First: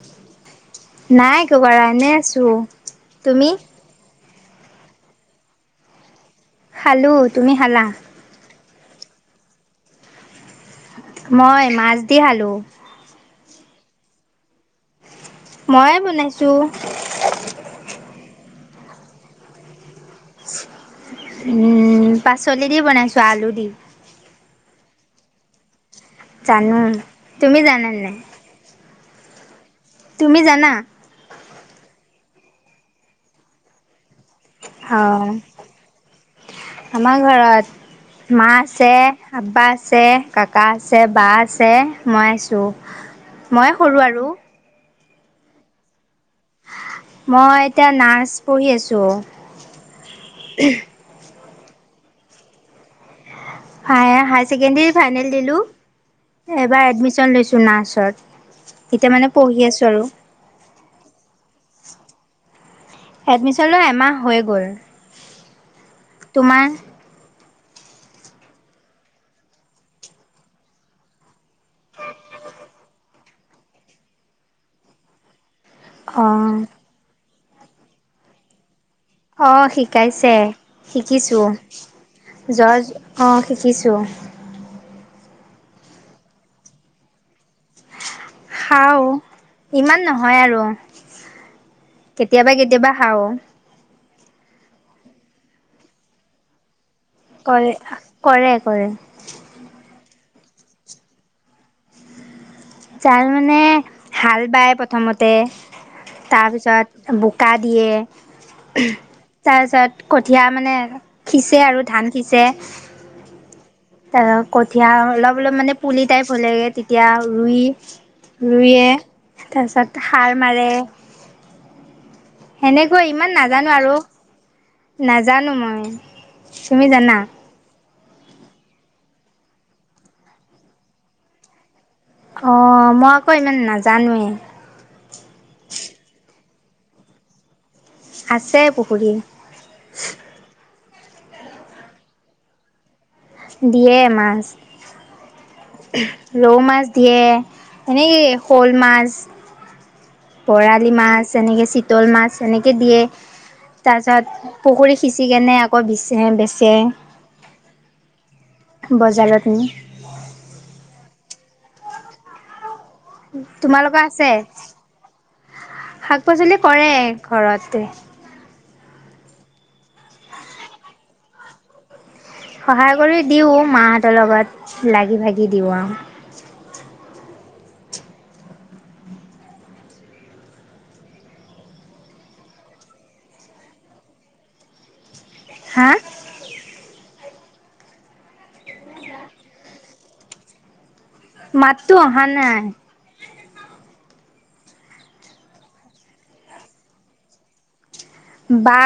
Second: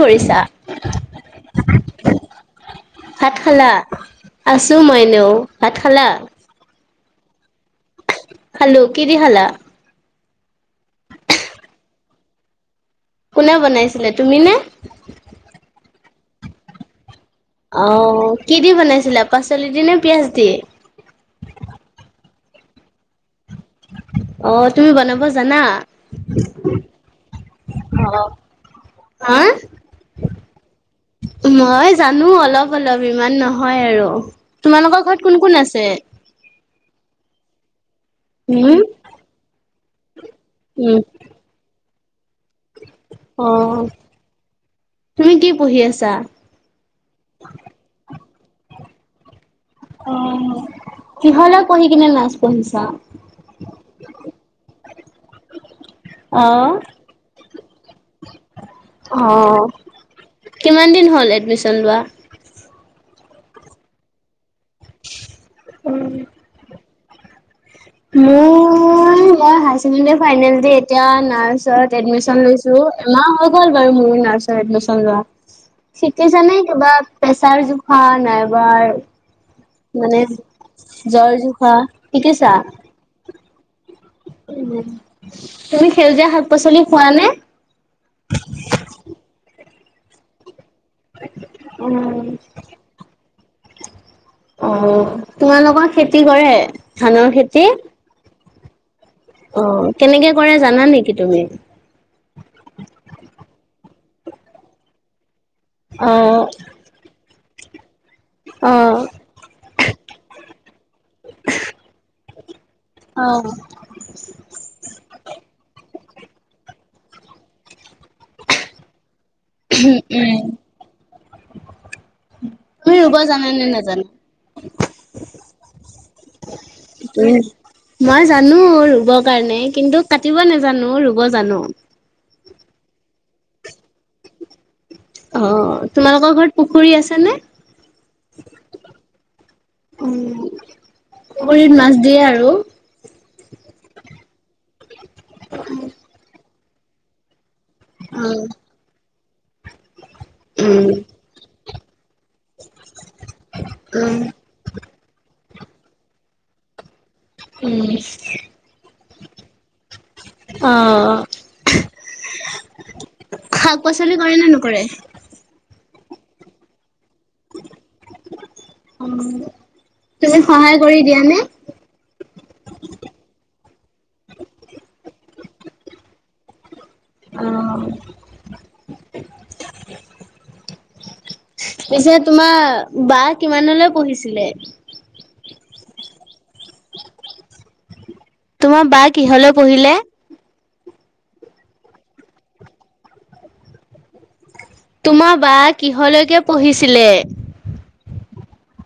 কৰিছা? নাই একো কৰা নে আছোঁ ভাত তুমি খালা? আছো মই এনেও ভাত খালা হেল্লো তুমি খালা খালো কিদি খালা মই মাছদি খালো। কোনে বনাইছিলে তুমি নে? ময়ে বনাইছো। আহ কি দি বনাইছিলা পাচলি দি নে পিয়াঁজ দি? উম পাচলি দি বনাইছো আলু দি অ' তুমি বনাব জানা? জানো তুমি জানা অ, নাই হা তুমি জানা মানুহ অলপ অলপ ইমান নহয় আৰু তোমালোকৰ ঘৰত অ' কোন কোন আছে আমাৰ ঘৰতত মা উম, আছে আ্পা আছে কাকা উম। আছে বা আছে মই আছো মই অহ, সৰু আৰু তুমি কি পঢ়ি আছা মই এতিয়া নাৰ্চ পঢ়ি আছো অ কিহল পঢি কিনে নাচ পঢ়িছা ছেকড ফনেল দিলো অহ, এবাৰ এডমিশন লৈছো নাৰ্চত এতিয়া মানে অহ। পঢ়ি আছো আৰু কিমান দিন হ'ল এডমিশ্যন লোৱা? এডমিশন ল এমাহ হৈ গ'ল তোমাৰ [unintelligible] শিকেছা নাই ক বাত প্ৰেছাৰ অ', জোখা নাইবাৰ অ শিকাইছে শিকিছো জোখা শিকিছা? য অ শিকিছোঁ তুমি সেউজীয়া শাক পাচলি খোৱাানে হাও ইমান নহয় আৰু কেতিয়াবা কেতিয়াবা খাও অ তোমালোকৰ খেতি কৰে ধানৰ খেতি? কৰে কৰে কৰে অ কেনেকে কৰে জানা নেকি তুমি জাল মানে হাল বায় প্ৰথমতে অ' তাৰপিছত ব কা দিয়ে অ' অ' তাৰপিছত কঠিয়া মানে সিঁচে আৰু ধান সিঁচে উম, তাৰ কঠীয়া অলপ অলপ মানে পুলি টাইপ হ'লেগে তেতিয়া ৰুই ৰুইয়ে তাৰপিছত সাৰ মাৰে। তুমি সেনেকৈ ৰুব ইমান জানা নে নাজানো আৰু। নাজানা? নাজানো মই, তুমি জানা? উম, মই জানো ৰুব কাৰণে, কিন্তু কাটিব নাজানো ৰুব জানো। অ', মই আকৌ ইমান নাজানোৱে। অ', তোমালোকৰ ঘৰত পুখুৰী আছে নে? আছে পুখুৰী। পুখুৰিত মাছ দিয়ে আৰু। দিয়ে মাছ। ৰৌ মাছ দিয়ে। হেনেকেই উম, শ'ল মাছ। উম, বৰালি মাছ, এনেকে চিতল মাছ, এনেকে দিয়ে তাৰ পিছত পুখুৰী সিঁচিকেনে আকৌ বিচে-বেচে। উম, নি অ'। তোমালোকৰ শাক-পাচলি আছে? কৰে নে নকৰে? শাক পাচলি কৰে। ঘৰতে। অ', তুমি সহায় কৰি দিয়ানে? সহায় কৰি দিওঁ মাহতৰ লগত, লাগি ভাগি দিওঁ আৰু। অ', পিছে তোমাৰ বা কিমানলৈ পঢ়িছিলে? হা? তোমাৰ বা কিহলে পঢ়িলে? মাতটো অহা নাই। তোমাৰ বা কিহলৈকে পঢ়িছিলে? বা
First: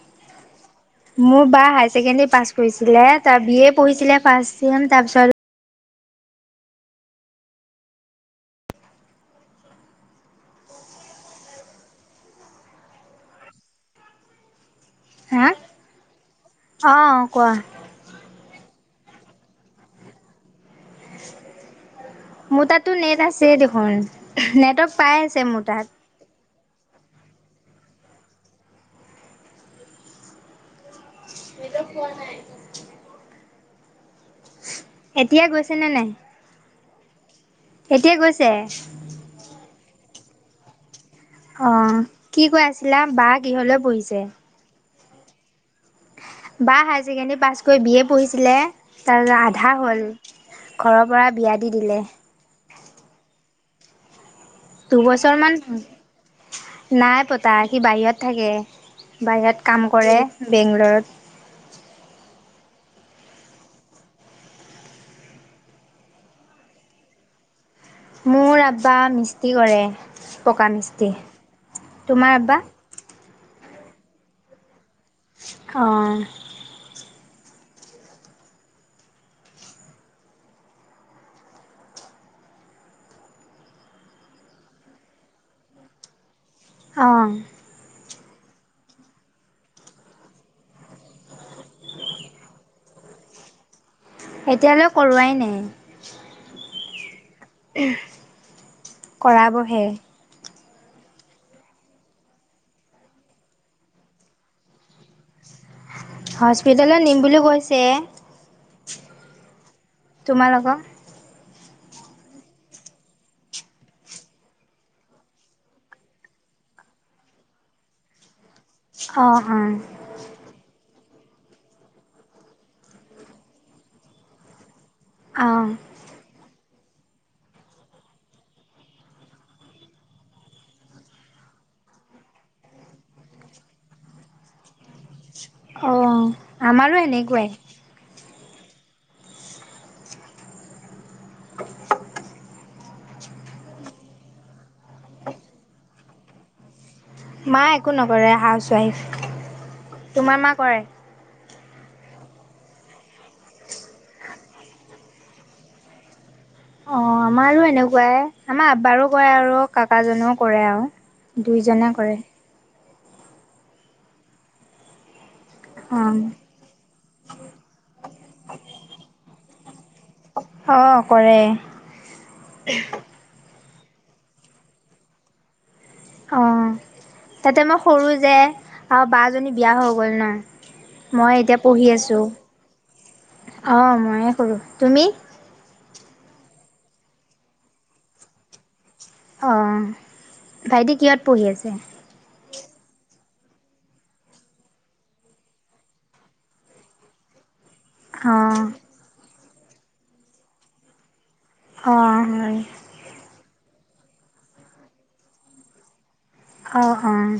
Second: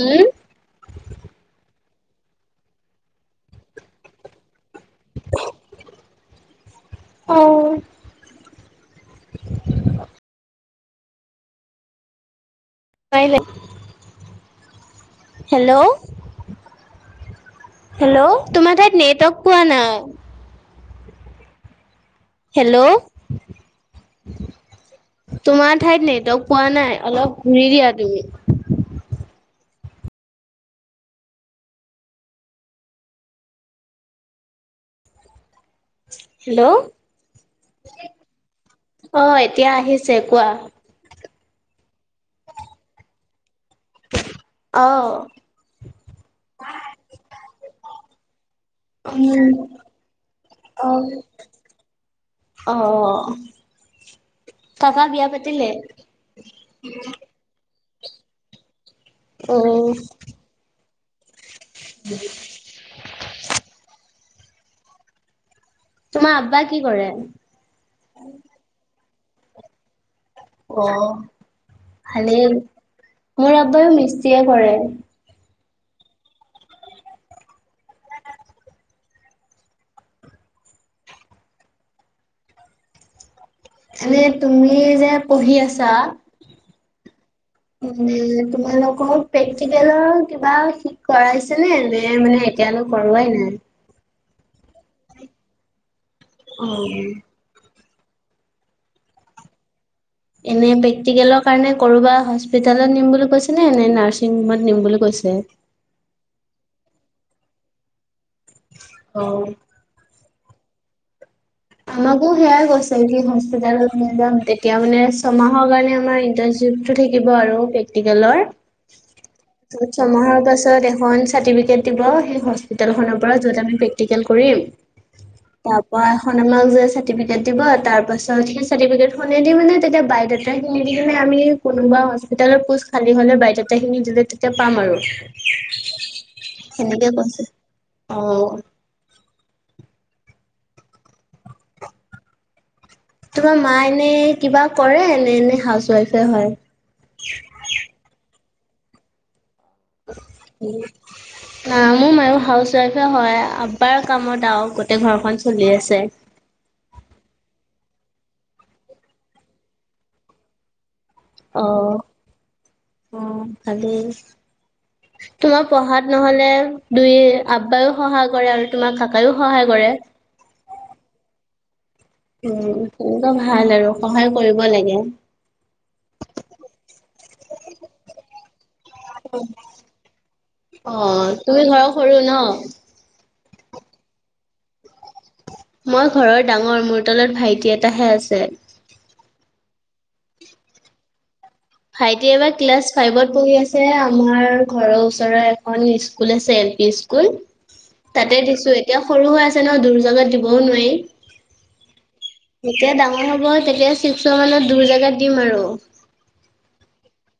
উম মোৰ বা হায়াৰ ছেকেণ্ডাৰী পাছ কৰিছিলে, তাৰ বি এ পঢ়িছিলে পাছ বি এম তাৰ পিছত অ। কাইলে। হা হেল্ল', অ' কোৱা হেল্ল'। তোমাৰ ঠাইত নেটৱৰ্ক পোৱা নাই। মোৰ তাতো হেল্ল' নেট আছেই দেখোন, নেটৱৰ্ক পাই আছে মোৰ তোমাৰ তাত। ঠাইত নেটৱৰ্ক পোৱা নাই। অলপ ঘূৰি দিয়া তুমি। সেইটো ফোৱা নাই এতিয়াাই গৈছে নে নাই? হেল্ল' এতিয়া গৈছে চে কোৱা অ কি কৈ আছিলা বা গৃহলৈ পঢহিছে অঁ বা হায়াৰ ছেকেণ্ডেৰী পাছ কৰি বিয় পঢ়িছিলে তাৰছ উম আধা হ'ল অ ঘৰৰ পৰা বিয়া দি দিলে অ কাকা বিয়া দুবছৰ মান পাতিলে নাই পতাই সি বাহিৰত থাকে অ বাহিৰত কাম কৰে বেংলৰত তোমাৰ আব্বা কি কৰে ি কৰে পকা অ মিস্ত্ৰী তোমাৰ ভালেই বা মোৰ আব্বায়ো মিস্তিয়ীয়ে কৰে অঁ এানে তুমি যে পঢ়ি আছা অ ম তোমালোকৰ প্ৰেক্টিকেলৰ কিবা শিক কৰাইছে নে নে মানে এতিয়ালৈ কৰোৱাই নাই এতিয়ালৈ কৰোৱাই নাই অ কৰা বহে এনে প্ৰেক্টিকেলৰ কাৰণে ক'ৰবা হস্পিিতেলত নিম বুলি কৈছে নে নে নাৰ্ছিং হোমত নিম বুলি কৈছে হস্পিটেলত নিম বুলি কৈছে অ তোমালোকৰ আমাকো সেয়াই কৈছে কি হস্পিৈ যাম তেতিয়া মানে ছমাহৰ কাৰণে আমাৰ ইটাৰটো থাকিব আৰু প্ৰেক্টিকেলৰ অঁ, অঁ, চ মহাহ বাশৰে চাৰ্টিফিকেট দিব সেই হস্পিিতেল খনৰ পৰা যত আমি প্ৰেক্টিকেল কৰিম অঁ, তাৰ পৰাা াক যে চাৰ্টিফিকেট দিব তাৰ পাছত সেই চাৰ্টিফিকেট শুনে দি মানে তেতিয়া বাইড খিনি দি মে আমি কোনোবা হস্পিৰ পোষ্ট খালী হলে বাইড খিনি দিলে তেতিয়া পাম আৰু অ আমাৰো সেনেকে কৈছে। এনেকুৱাই অ', তোমাৰ মা এনে কিবা কৰে নে এনে হাউচৱাইফে হয় মা একো নকৰে হাউচৱাইফ তোমাৰ মা কৰে আহ মোৰ মায়ু হাউচ ৱাইফে হয় আবাৰ কামত আৰু গোটেই ঘৰখন চলি আছে অ আমাৰো এনেকুৱাই আমাৰ আব্বাৰো কৰে আৰু কাকাজও কৰে আৰু দুইজনে অ', কৰে অ ভালী তোমাৰ পঢ়াত অঁ, নহলে দুই আব্বায়ও সহায় কৰে আৰু তোমাৰ কাকায়ও সহায় কৰে অ কৰে উম তেনেকুৱা ভাল আৰু সহায় কৰিব লাগে অ তাতে মই সৰু যে আৰু বজনী বিয়া হৈ গ'ল ন অ', মই এতিয়া তুমি ঘৰৰ পঢ়ি সৰু আছোঁ ন? অ' ময়ে সৰু, তুমি? মই ঘৰৰ ডাঙৰ, মোৰ তলত ভাইটি এটাহে আছে। অ' ভাইটি কিহত পঢ়ি আছে? ভাইটি এইবাৰ ক্লাছ ফাইভত পঢ়ি আছে, আমাৰ ঘৰৰ ওচৰৰ এখন স্কুল আছে, এল পি স্কুল। তাতে অ', দিছো এতিয়া সৰু হৈ আছে। এতিয়া ন' দূৰ জাগাত দিবও নোৱাৰি। অ'। হয়। যেতিয়া ডাঙৰ হ'ব তেতিয়া ছিক্সৰ মানত দূৰ জেগাত দিম আৰু অ', -অ'।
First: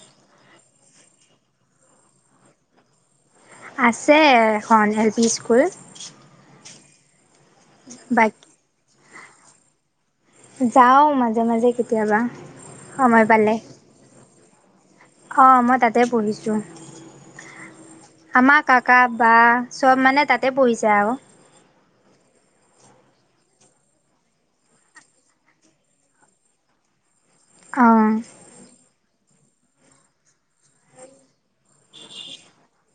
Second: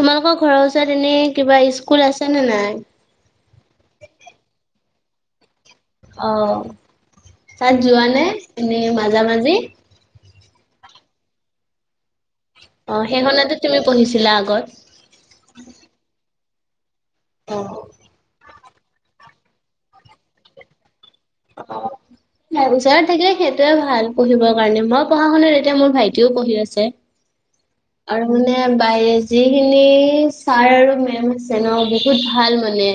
তোমালোকৰ ঘৰৰ ওচৰত এনে কিবা স্কুল আছে নে নাই? আছে এখন এল পি স্কুল। অহ। তাত যোৱা নে এনেই মাজে মাজা-মাজি। যাও মাজে-মাজে কেতিয়া অ' সেইখনতে তুমি পঢ়িছিলা আগত অ' মই তাতে পঢ়িছো। অ'। আমাৰ কাকা বা চব মানে তাতে পঢ়িছে আৰু ওচৰত থাকিলে সেইটোৱে ভাল পঢ়িবৰ কাৰণে, মই পঢ়া খনতে এতিয়া মোৰ ভাইটিও পঢ়ি আছে। অ', আৰু মানে বাহি যিখিনি ছাৰ আৰু মেম আছে ন' বহুত ভাল মানে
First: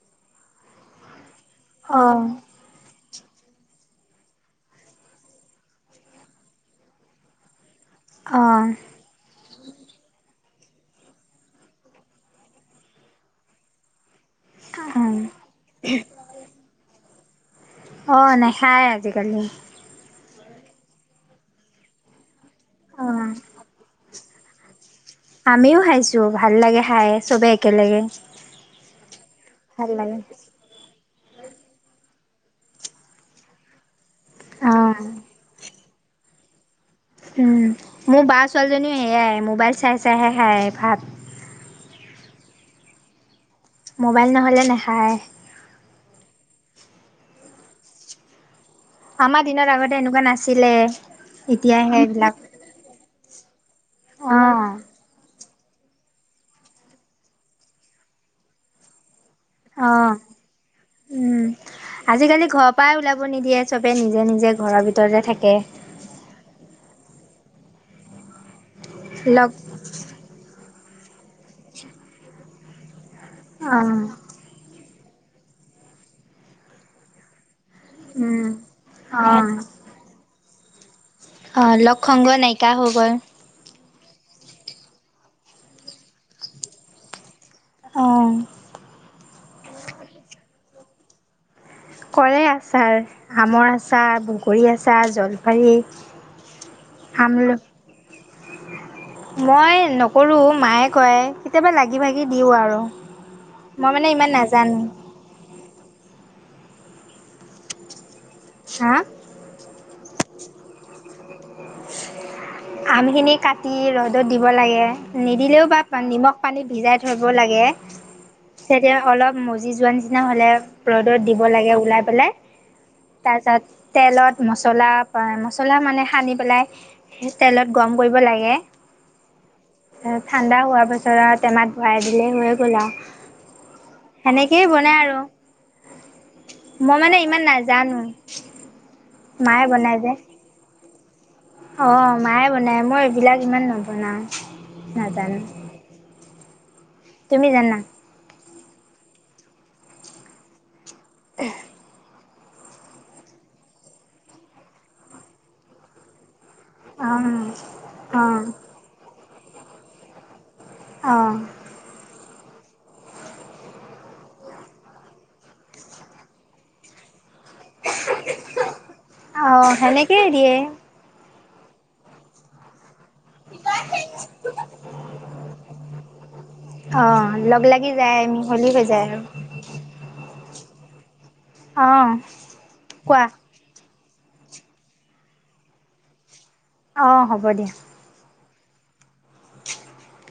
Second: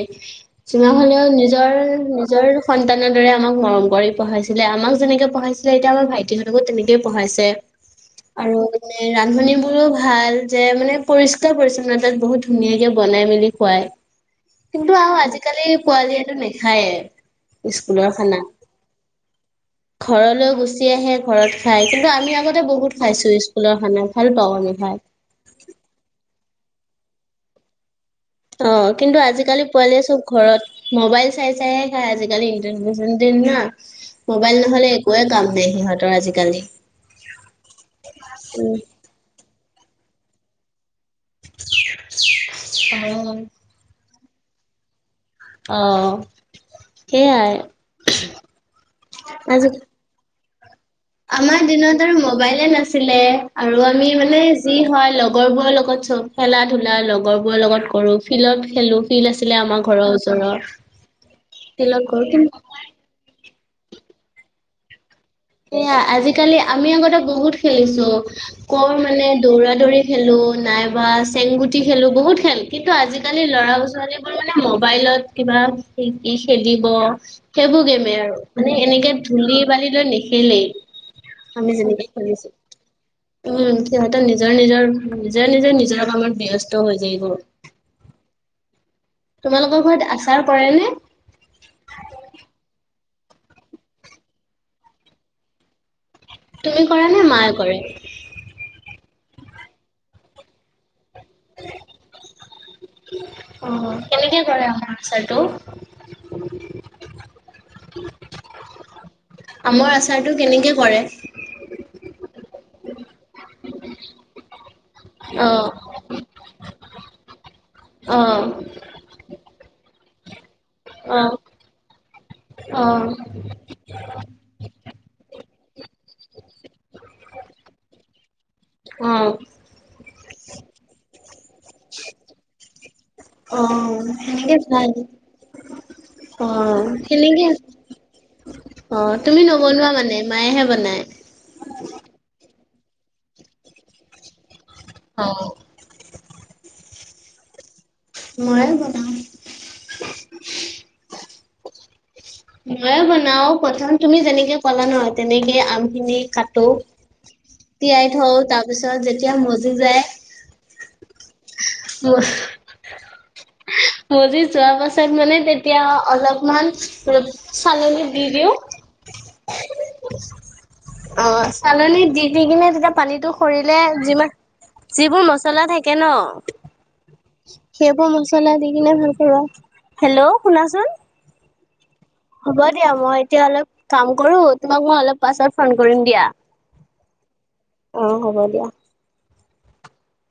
চিনা হলেও নিজৰ নিজৰ অ', নিজৰ সন্তান যেনেদৰে আমাক মৰম কৰি পঢ়াইছিলে, আমাক যেনেকে পঢ়াইছিলে এতিয়া আমাৰ ভাইটিহতঁকো তেনেকেই পঢ়াইছে। আৰু অ', মানে ৰান্ধনিৰ ভাল যে মানে পৰিষ্কাৰ, পৰিচ্ছন্নতাত বহুত ধুনীয়াকে বনাই মেলি খুৱায় কিন্তু আৰু অ'। আজিকালি পোৱালিয়েটো নাখায়েই। অ' নেখায় আজিকালি ঘৰলৈ গুচি আহে ঘৰত খাই কিন্তু আমি আগতে বহুত অ'। খাইছো স্কুলৰ খানা ভাল পাওঁ আমি খাই। আমিও খাইছোঁ, ভাল লাগে খাই, চবে একেলগে। অ' কিন্তু আজিকালি ভাল পোৱালি লাগে, চব ঘৰত ম'বাইল চাই চাইহে খাই আজিকালি ইণ্টাৰনেৰ দিন না মোবাইল নহ'লে অ'। একোৱে কাম নাই সিহঁত। আজিকালি উম' মোৰ বা ছোৱালীজনীও সেয়াই মোবাইল চাই চাইহে খায় ভাত অ ম'বাইল নহ'লে নাখায় আহ সেইয়াই আমাৰ আজি দিনৰ আগতে এনেকুৱা নাছিল আছিলে আমাৰ দিনত আৰু মবাইলে নাছিলে আৰু আমি মানে অ', যি হয় লগ লগৰবোৰৰ লগত চব খেলা ধূলা লগৰবোৰৰ লগত কৰোঁ ফিল্ডত খেলোঁ তিল আছিলে আমাৰ অ', ঘৰৰ উম। ওচৰৰ তিলত গ কি সবে নিজে নিজে ঘৰৰ ভিতৰতে থাকে সেয়া আজিকালি আমি আগতে বহুত খেলিছো কৰ মানে লগ দৌৰা দৌৰি খেলো নাই বা চেংগুটি খেলো বহুত খেল কিন্তু আজিালি আজালি লৰা অ', ছোৱালীবোৰ মানে ম মোবাইলত কিবা খেেলিব সেইবোৰ গেমে আৰু উম, মানে এনেকে অ'। ধূলি বাঢ়ি লৈ নি কেলে অ লক্ষংগ নায়িকা হৈ গল সিহঁতৰ নিজৰ নিজৰ নিজেৰ নিজে নিজৰ কামত ব্যস্ত হৈ যায় গল আহ তোমালোকৰ ঘৰত আচাৰ কৰে নে কৰে আছাৰ আমৰ আচাৰ বগৰী আচাৰ জলফাৰী তুমি কৰা নে আমল মায়ে কৰে মই নকৰোঁ মায়ে কয় কেতিয়াবা লাগি ভাগি দিওঁ আৰু অ মই মানে ইমান কেনেকে কৰে নাজানো অাৰ আচাৰটো হা আমৰ আচাৰটো কেনেকে কৰে? আমখিনি কাটি ৰ'দত দিব লাগে। অ নিদিলেও বা নিমখ পানী ভিজাই থৰিব লাগে। অ। তেতিয়া অলপ মজি যোৱাৰ নিচিনা হ'লে ৰ'দত অ', দিব লাগে উওলাই পেলাই অ', তাৰ পিছত তেলত মছলা মচলা মানে সানি পেলাই তেলত গম কৰিব লাগে। অ', ঠাণ্ডা হোৱাৰ পাছত আৰু টেমাত ভৰাই দিলেই হৈয়ে গ'ল আৰু, অ সেনেকে সেনেকেই ভাল বনাই আৰু, অ', মই মানে সেনেকে ইমান নাজানো অ তুমি মায়ে নবনোৱা বনাই যে। মানে মায়েহে বনায়। অ', মায়ে বনাই মই এইবিলাক ইমান নবনাওঁ। নাজান অ', তুমি জানা? ময় বনাওঁ। উ। মইয়ে বনাও প্ৰথম তুমি যেনেকে ক'লা নহয় তেনেকে আম খিনি কাট আম তিয়াই থৈ তাৰ পিছত যেতিয়া মজি যায়। অঁ। ম মজি যোৱা পাছত মানে তেতিয়া অলপমান চালনীত দি দিওঁ অ, সেনেকেই দিয়ে। অ, চালনী দি-দি কিনে জেতিয়া পানীতটো সৰিলে যিমান-যিবোৰ মচলা থাকে ন অ', লগ লাগি সেইবোৰ যায় মচলা মিহলি দি হৈ কিনে যায় ভাল আৰু পা হেল্ল' শুনাচোন। অ', হ'ব দিয়া মই কোৱা এতিয়া অলপ কাম কৰো তোমাক মই অলপ পাছত ফোন কৰিম দিয়া। অ', হ'ব দিয়া। অ হ'ব দিয়া। উম।